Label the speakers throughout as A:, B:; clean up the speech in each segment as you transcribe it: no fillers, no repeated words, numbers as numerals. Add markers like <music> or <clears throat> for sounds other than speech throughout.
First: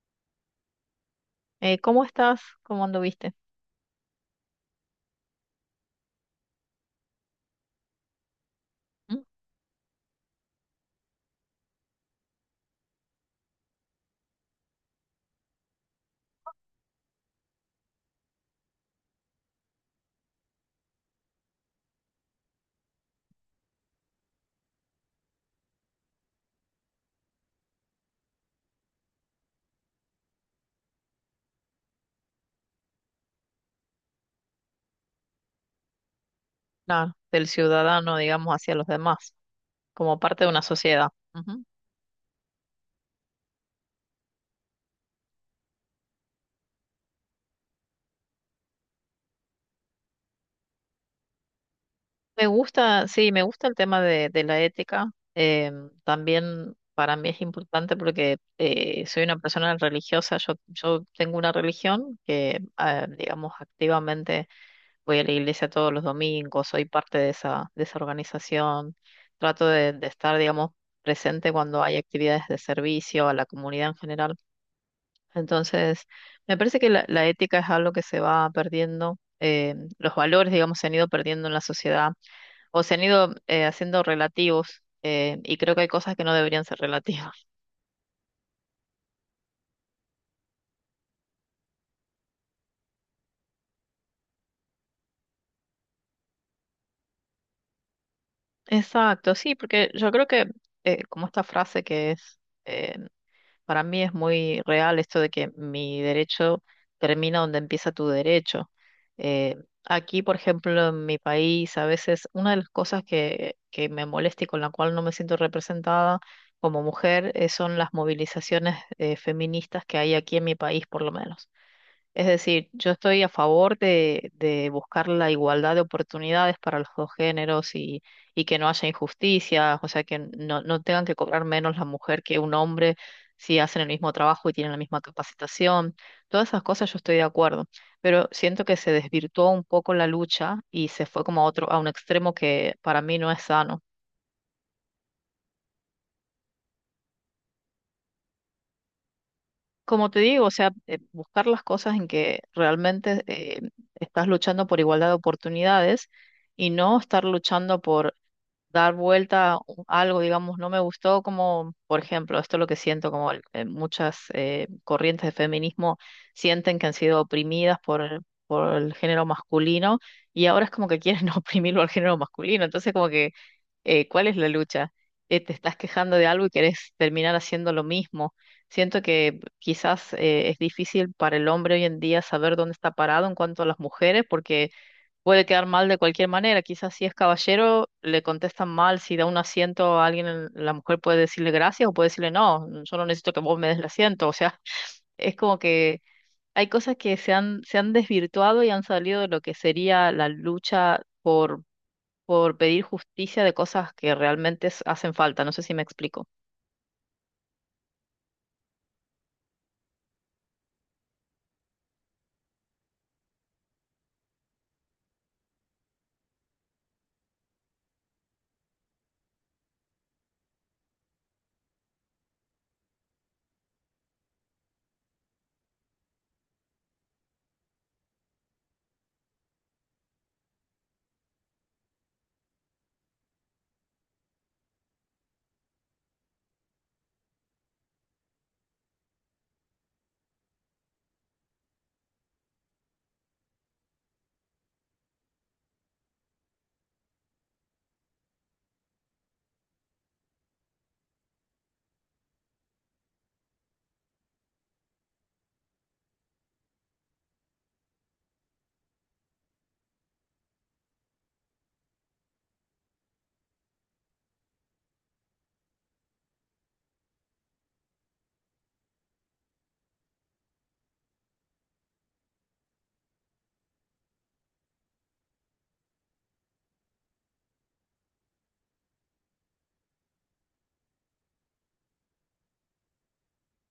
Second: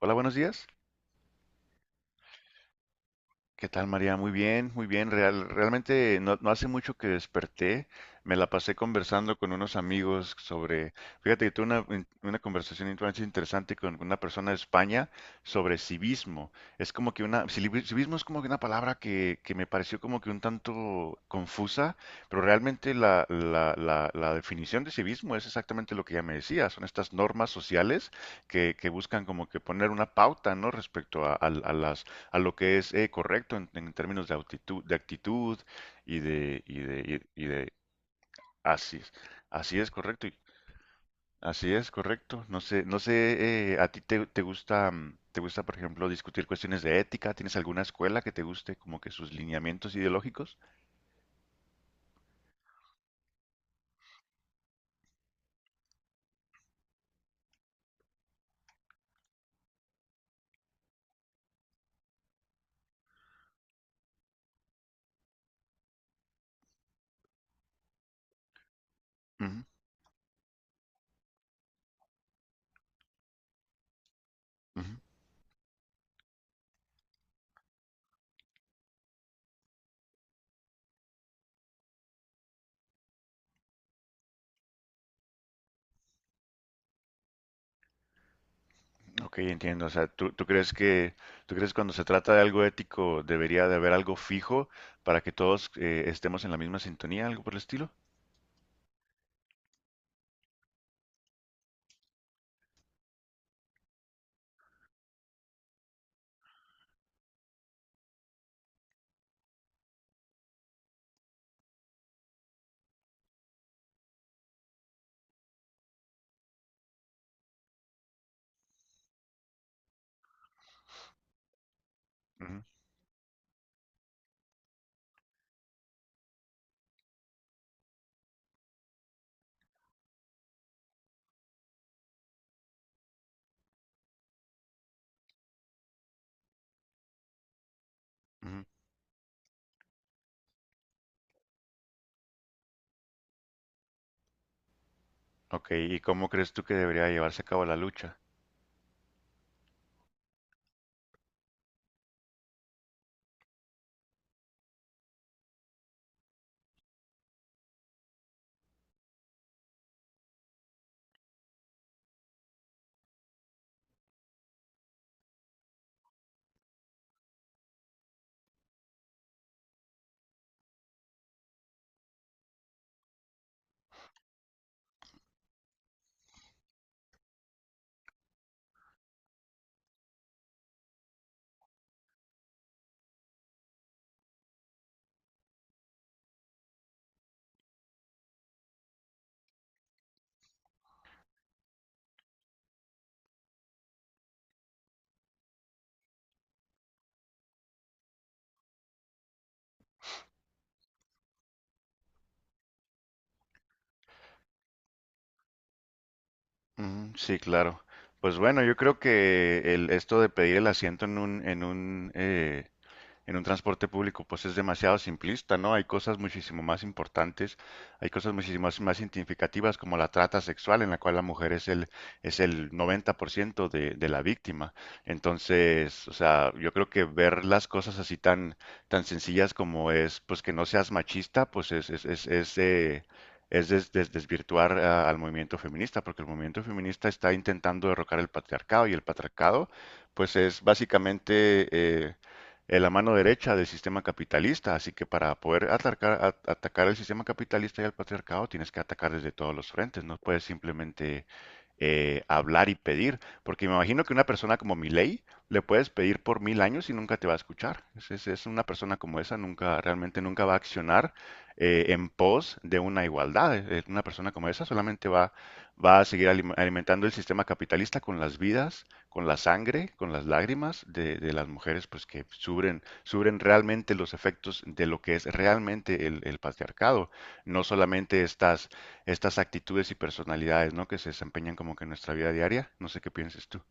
A: Hola, buenos días.
B: ¿Cómo estás? ¿Cómo anduviste?
A: ¿Qué tal, María? Muy bien, muy bien. Realmente no hace mucho que desperté. Me la pasé
B: ¿Mm?
A: conversando con unos amigos sobre, fíjate que tuve una conversación bastante interesante con una persona de España sobre civismo. Es como que civismo es como que una palabra que me pareció como que un tanto confusa, pero realmente la definición de civismo es exactamente lo que ya me decía. Son estas normas sociales que buscan como que poner una pauta, ¿no? Respecto a las a lo que es correcto en términos de actitud y de, y
B: Claro,
A: de, y y
B: del
A: de
B: ciudadano, digamos, hacia los
A: así es,
B: demás,
A: así es
B: como
A: correcto, y-
B: parte de una sociedad. Ujú.
A: así es correcto. No sé, a ti te, te gusta, te gusta, por ejemplo, discutir cuestiones de ética. ¿Tienes alguna escuela que te guste como que sus lineamientos ideológicos?
B: Me gusta, sí, me gusta el tema de la ética. eh, También para mí es importante porque soy una persona religiosa. Yo tengo una religión que, ah, digamos, activamente voy a la iglesia todos los domingos, soy parte de esa organización.
A: Ujú,
B: Trato de estar, digamos, presente cuando hay actividades de servicio a la comunidad en general.
A: ujú.
B: Entonces, me parece que la ética es algo que se va perdiendo, los valores, digamos, se han ido perdiendo en la sociedad o se han ido haciendo relativos, y creo que hay cosas que no deberían ser relativas.
A: Ok, entiendo. O sea, ¿tú crees que, tú crees que cuando se trata de algo ético debería de haber algo fijo para que todos estemos en la misma sintonía, algo por el estilo?
B: <laughs> Exacto, sí, porque yo creo que como esta frase que es... Para mí es muy real esto de que mi derecho termina donde empieza tu derecho. Eh, Aquí, por ejemplo, en mi país, a veces una de las cosas que me molesta y con la cual no me siento representada como mujer, son las movilizaciones feministas que hay aquí en mi país, por lo menos. Es
A: Ujú,
B: decir, yo estoy a favor de buscar la igualdad de oportunidades para los dos géneros y que no haya injusticias, o sea, que no, no tengan que cobrar menos la mujer que un hombre si hacen el mismo trabajo y tienen la misma capacitación. Todas esas cosas yo estoy de acuerdo, pero
A: ujú.
B: siento que se desvirtuó un poco la lucha y se fue como a otro, a un extremo que para mí no es sano.
A: Ok, ¿y cómo crees tú que debería llevarse a cabo la lucha?
B: Como te digo, o sea, buscar las cosas en que realmente estás luchando por igualdad de oportunidades y no estar luchando por dar vuelta a algo, digamos, no me gustó como, por ejemplo, esto es lo que siento, como muchas corrientes de feminismo sienten que han sido oprimidas por el género masculino y ahora es como que quieren <laughs> oprimirlo al género masculino, entonces como que, ¿cuál es la lucha? Te estás quejando de algo y querés terminar haciendo lo mismo. Siento que quizás, es difícil para el hombre hoy en día saber dónde está parado en cuanto a las mujeres, porque puede quedar mal de cualquier manera. Quizás si es caballero, le contestan mal, si da un asiento a alguien, la mujer puede decirle gracias o puede decirle no, yo no necesito que vos me des el asiento. O sea, <laughs> es como que hay cosas que se han desvirtuado y han salido de lo que sería la lucha por pedir justicia de cosas que realmente hacen falta. No sé si me explico.
A: Ujú, sí, claro. Pues bueno, yo creo que el, esto de pedir el asiento en un, en un, en un transporte público, pues es demasiado simplista, ¿no? Hay cosas muchísimo más importantes, hay cosas muchísimo más, más significativas como la trata sexual, en la cual la mujer es el 90% de la víctima. Entonces, o sea, yo creo que ver las cosas así tan, tan sencillas como es, pues que no seas machista, pues es desvirtuar ah, al movimiento feminista, porque el movimiento feminista está intentando derrocar el patriarcado y el patriarcado, pues es básicamente en la mano derecha del sistema capitalista. Así que para poder atacar el sistema capitalista y el patriarcado tienes que atacar desde todos los frentes. No puedes simplemente hablar y pedir, porque me imagino que una persona como Milei le puedes pedir por 1000 años y nunca te va a escuchar. Es una persona como esa, nunca, realmente nunca va a accionar en pos de una igualdad. Una persona como esa solamente va, va a seguir alimentando el sistema capitalista con las vidas con la sangre, con las lágrimas de las mujeres, pues que sufren, sufren realmente los efectos de lo que es realmente el patriarcado, no solamente estas, estas actitudes y personalidades, ¿no? Que se desempeñan como que en nuestra vida diaria. No sé qué pienses tú.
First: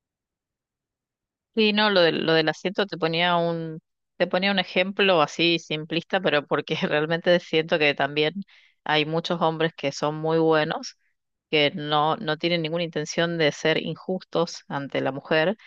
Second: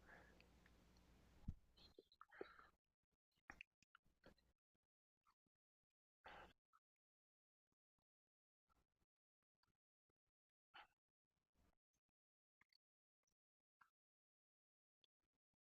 B: Sí, no, lo del asiento te ponía un ejemplo así simplista, pero porque <laughs> realmente siento que también hay muchos hombres que son muy buenos, que no, no tienen ninguna intención de ser injustos ante la mujer,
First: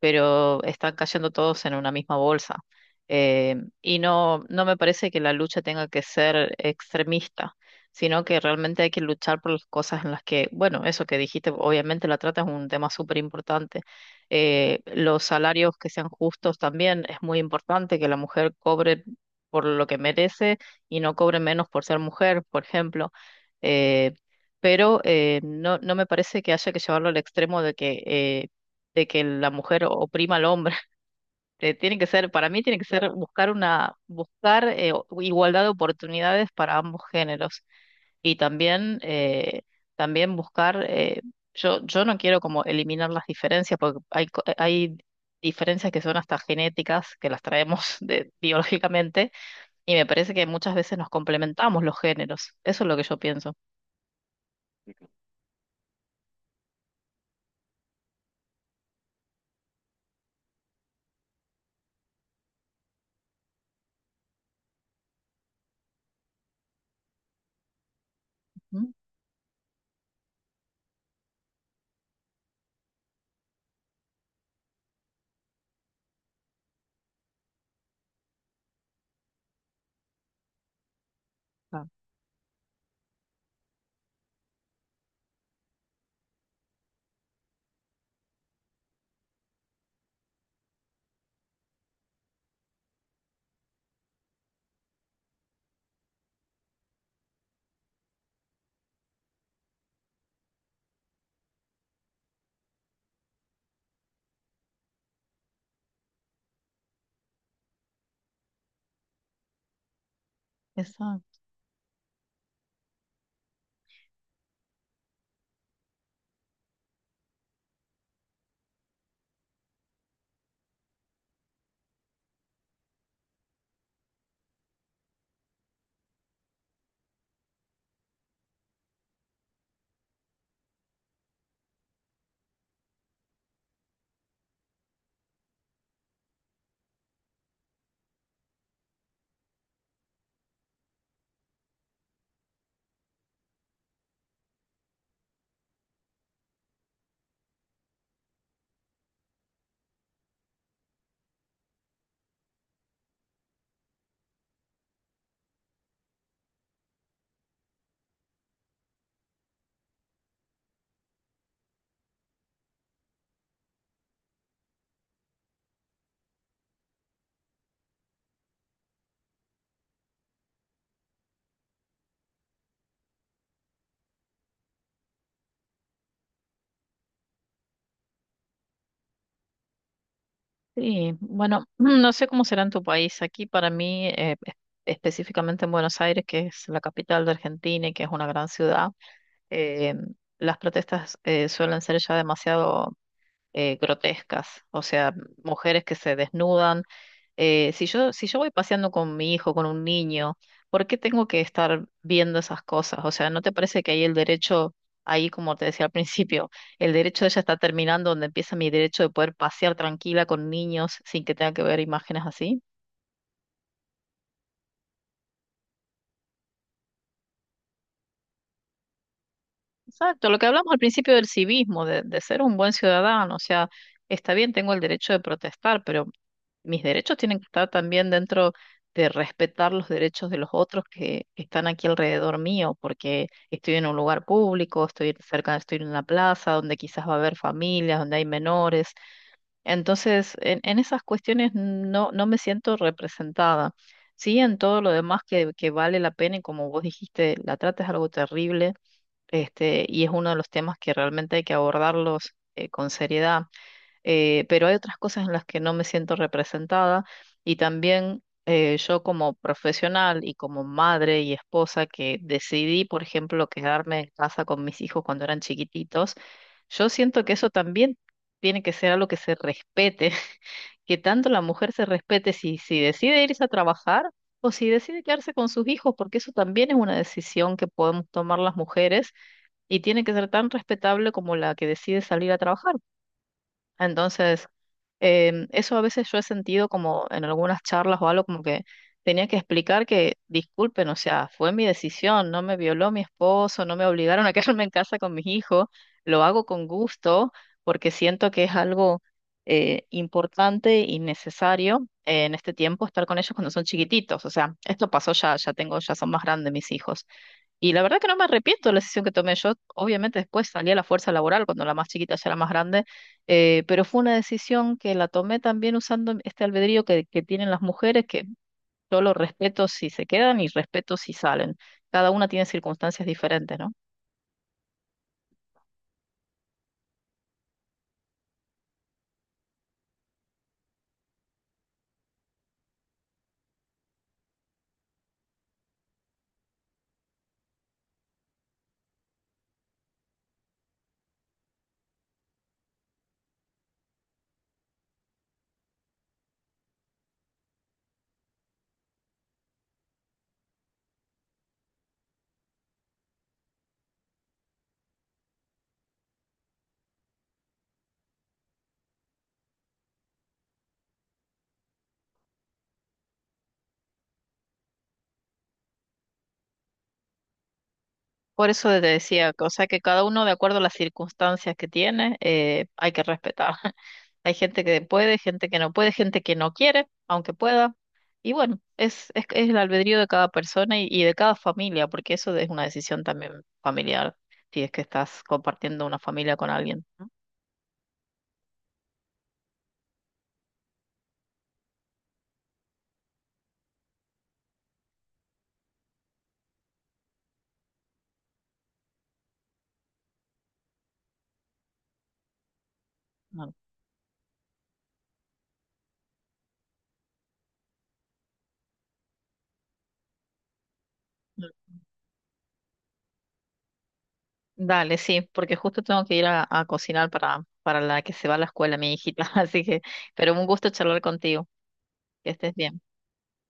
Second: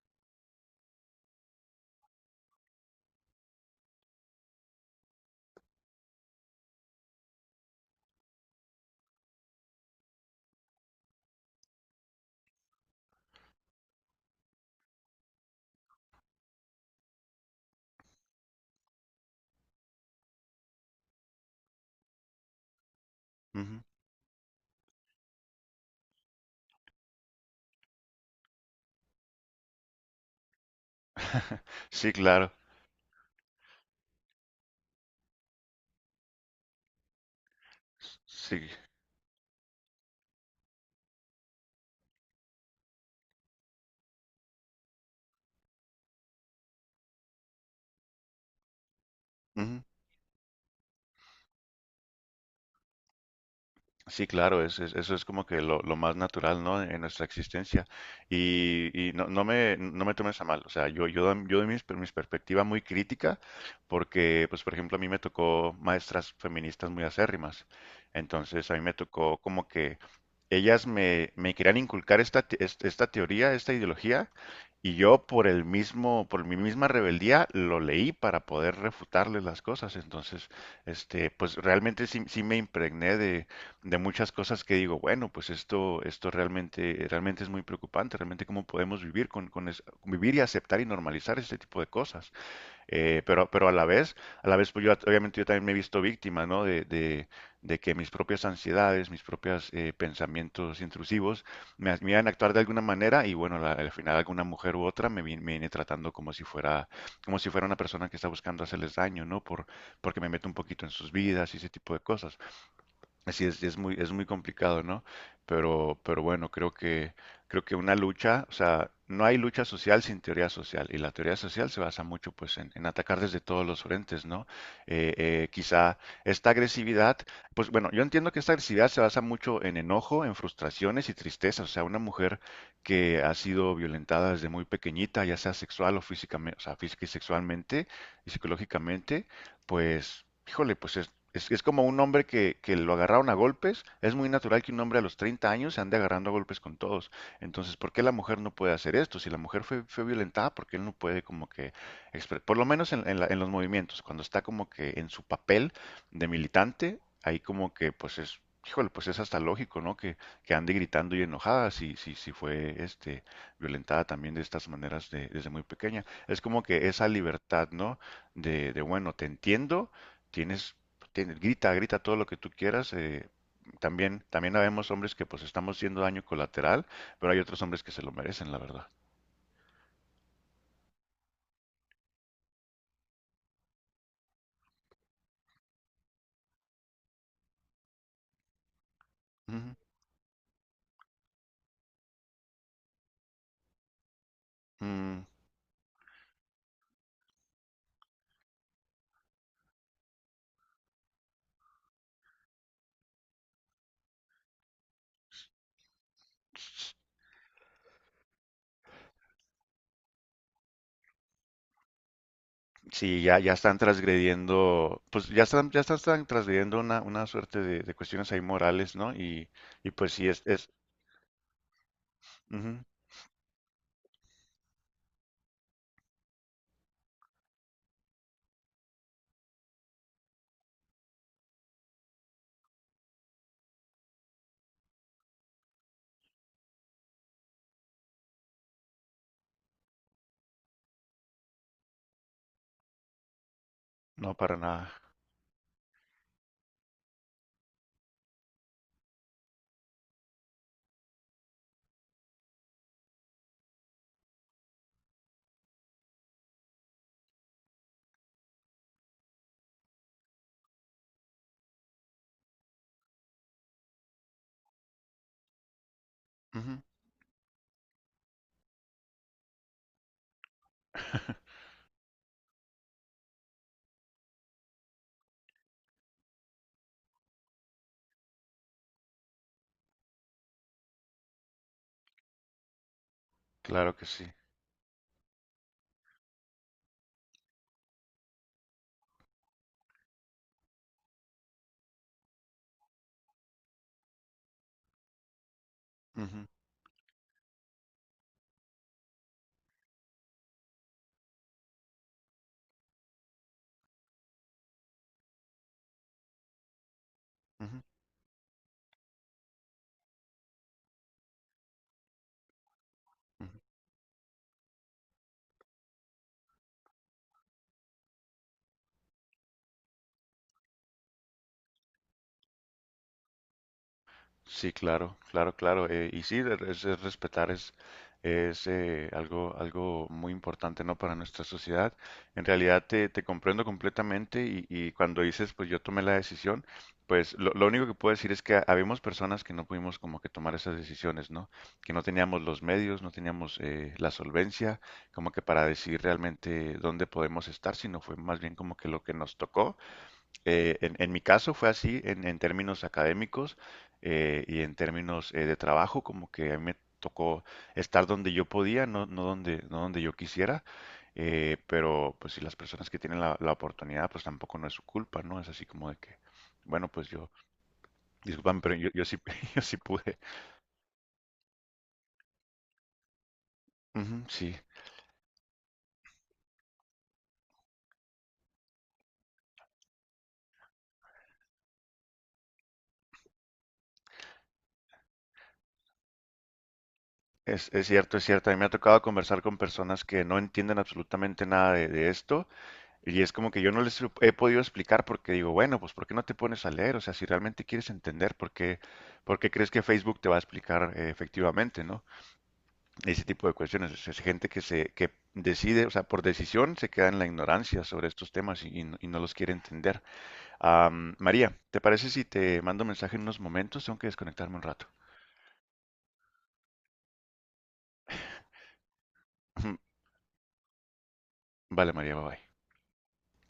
B: pero están cayendo todos en una misma bolsa. Eh, y no, no me parece que la lucha tenga que ser extremista, sino que realmente hay que luchar por las cosas en las que, bueno, eso que dijiste, obviamente la trata es un tema súper importante. Los salarios que sean justos también es muy importante, que la mujer cobre por lo que merece y no cobre menos por ser mujer, por ejemplo.
A: Ujú.
B: Eh, pero, no, no me parece que haya que llevarlo al extremo de que, de que la mujer oprima al hombre. <laughs>
A: <laughs>
B: Tiene que
A: Sí,
B: ser, para
A: claro.
B: mí tiene que ser buscar una, buscar igualdad de oportunidades para ambos géneros y
A: Sí.
B: también, también buscar, yo, yo no quiero como eliminar las diferencias porque hay, hay diferencias que son hasta genéticas, que las traemos <laughs> de, biológicamente, y me parece que muchas veces nos complementamos los géneros. Eso es lo que yo pienso.
A: Sí, claro, eso es como que lo más natural, ¿no? En nuestra existencia. Y no, no me tomes a mal, o sea, yo, yo doy mis perspectiva muy crítica porque, pues, por ejemplo, a mí me tocó maestras feministas muy acérrimas. Entonces, a mí
B: Ujú.
A: me tocó como que ellas me querían inculcar esta teoría, esta ideología, y yo por el mismo, por mi misma rebeldía lo leí para poder refutarles las cosas. Entonces, este, pues
B: Ah.
A: realmente sí, sí me impregné de muchas cosas que digo, bueno, pues esto realmente, realmente es muy preocupante, realmente cómo podemos vivir con vivir y aceptar y normalizar este tipo de cosas. Pero a la vez, pues yo obviamente yo también me he visto víctima, ¿no? De que mis propias ansiedades, mis propios pensamientos intrusivos me hacían actuar de alguna manera y bueno, al final alguna mujer u otra me viene tratando como si fuera una persona que está buscando hacerles daño, ¿no? Por, porque me meto un poquito en sus
B: Eso.
A: vidas y ese tipo de cosas. Así es muy complicado, ¿no? Pero bueno, creo que una lucha, o sea, no hay lucha social sin teoría social, y la teoría social se basa mucho, pues, en atacar desde todos los frentes, ¿no? Quizá esta agresividad, pues, bueno, yo entiendo que esta agresividad se basa mucho en enojo, en frustraciones y tristezas, o sea, una mujer que ha sido violentada desde muy pequeñita, ya sea sexual o físicamente, o sea, física y sexualmente y psicológicamente, pues, híjole, pues es como un hombre que lo agarraron a golpes. Es muy natural que un hombre a los 30 años se ande agarrando a golpes con todos. Entonces, ¿por qué la mujer no puede hacer esto? Si la mujer fue, fue violentada, ¿por qué él no puede como que, por lo menos en los movimientos, cuando está como que en su papel de militante, ahí como que pues es, híjole, pues es hasta lógico, ¿no? Que ande gritando y enojada si fue este, violentada también de estas maneras desde muy pequeña. Es como que esa libertad, ¿no? De bueno, te entiendo tienes grita, grita todo lo que tú quieras. También, también habemos hombres que pues estamos siendo daño colateral, pero hay otros hombres que se lo merecen, la verdad.
B: Sí, bueno, <clears throat> no sé cómo será en tu país. Aquí para mí, específicamente en Buenos Aires, que es la capital de Argentina y que es una gran ciudad,
A: Ujú.
B: eh, las protestas suelen ser ya demasiado, grotescas. O sea,
A: Mm,
B: mujeres que se desnudan, si yo, si yo voy paseando con mi hijo, con un niño, ¿por qué tengo que estar viendo esas cosas? O sea, ¿no te parece que hay el derecho, ahí como te decía al <laughs> principio, el derecho de ella está terminando donde empieza mi derecho de poder pasear tranquila con niños sin que tenga que ver imágenes así?
A: sí, ya, ya están transgrediendo, pues ya están, están transgrediendo una suerte de cuestiones ahí morales, ¿no? Y pues sí,
B: Exacto, lo que
A: es,
B: hablamos al principio del civismo, de ser un buen
A: ujú,
B: ciudadano, o sea, está bien, tengo el derecho de protestar, pero mis derechos tienen que estar también dentro de respetar los derechos de los otros que están aquí alrededor mío, porque estoy en un lugar público, estoy cerca, estoy en una plaza donde quizás va a haber familias, donde hay menores. Entonces, en esas cuestiones no, no me siento representada.
A: no
B: Sí,
A: para
B: en todo
A: nada.
B: lo demás que vale la pena y como vos dijiste, la trata es algo terrible, este, y es uno de los temas que realmente hay que abordarlos, con seriedad, pero hay otras cosas en las que no me siento representada, y también, yo como profesional y como madre y esposa que decidí, por ejemplo, quedarme en casa con mis hijos cuando eran chiquititos,
A: Ujú,
B: yo siento que eso también tiene que ser algo que se respete, <laughs> que tanto la mujer se respete si, si decide irse a trabajar. O si decide quedarse con sus hijos, porque eso también es una decisión que podemos tomar las mujeres y tiene que ser tan respetable como la que decide salir a trabajar.
A: claro que sí.
B: Entonces, em, eso a veces yo he sentido como en algunas charlas o algo como que tenía que explicar que, disculpen, o sea, fue mi decisión, no me violó mi esposo, no me obligaron a <laughs> quedarme en casa con mis hijos, lo hago
A: Ujú,
B: con gusto porque siento que es algo, importante y necesario, en este tiempo estar con ellos cuando son chiquititos. O sea, esto pasó ya, ya tengo, ya son más grandes mis hijos y
A: ujú,
B: la verdad que no me arrepiento de la decisión que tomé. Yo, obviamente, después salí a la fuerza laboral cuando la más chiquita ya era más grande,
A: ujú.
B: pero fue una decisión que la tomé también usando este albedrío que tienen las mujeres, que yo lo respeto si se quedan y respeto si salen. Cada una tiene circunstancias diferentes, ¿no?
A: Sí, claro, claro, claro. Y sí, es respetar es algo, algo muy importante, ¿no? Para nuestra sociedad. En realidad te, te comprendo completamente y cuando dices, pues yo tomé la decisión, pues lo único que puedo decir es que habíamos personas que no pudimos como que tomar esas decisiones, ¿no? Que no teníamos los medios, no teníamos la solvencia como que para decir realmente dónde podemos estar, sino fue más bien como que lo que nos tocó en mi caso fue así en términos académicos y en términos de trabajo, como que a mí me tocó estar donde yo podía, no, no donde, no donde yo quisiera, pero pues si las personas que tienen la, la oportunidad, pues tampoco no es su culpa, ¿no? Es así como de que, bueno, pues yo,
B: Por
A: discúlpame,
B: eso
A: pero
B: te
A: yo sí,
B: decía, o
A: <laughs> yo
B: sea
A: sí
B: que cada
A: pude.
B: uno de acuerdo a las circunstancias que tiene, hay que respetar. <laughs>
A: Ujú,
B: Hay
A: sí,
B: gente que puede, gente que no puede, gente que no quiere, aunque pueda. Y bueno, es el albedrío de cada persona y de cada familia, porque eso es una decisión también familiar, si es que estás compartiendo una familia con alguien, ¿no?
A: es cierto, es cierto. A mí me ha tocado conversar con personas que no entienden absolutamente nada de, de esto. Y es como que yo no les lo he podido explicar porque digo, bueno, pues ¿por qué no te pones a leer? O sea, si realmente quieres entender, por qué crees que Facebook te va a explicar efectivamente, ¿no? Ese tipo de
B: Bueno.
A: cuestiones. O sea, es gente que se, que decide, o sea, por decisión se queda en la ignorancia sobre estos temas y no los quiere entender.
B: Mm.
A: María, ¿te parece si te mando mensaje en unos momentos? Tengo que desconectarme un rato.
B: Dale, sí, porque justo tengo que ir a cocinar para la que se va a la escuela, mi hijita. <laughs> Así que,
A: <laughs>
B: pero un gusto charlar contigo.
A: Vale, María, bye
B: Que estés
A: bye.
B: bien.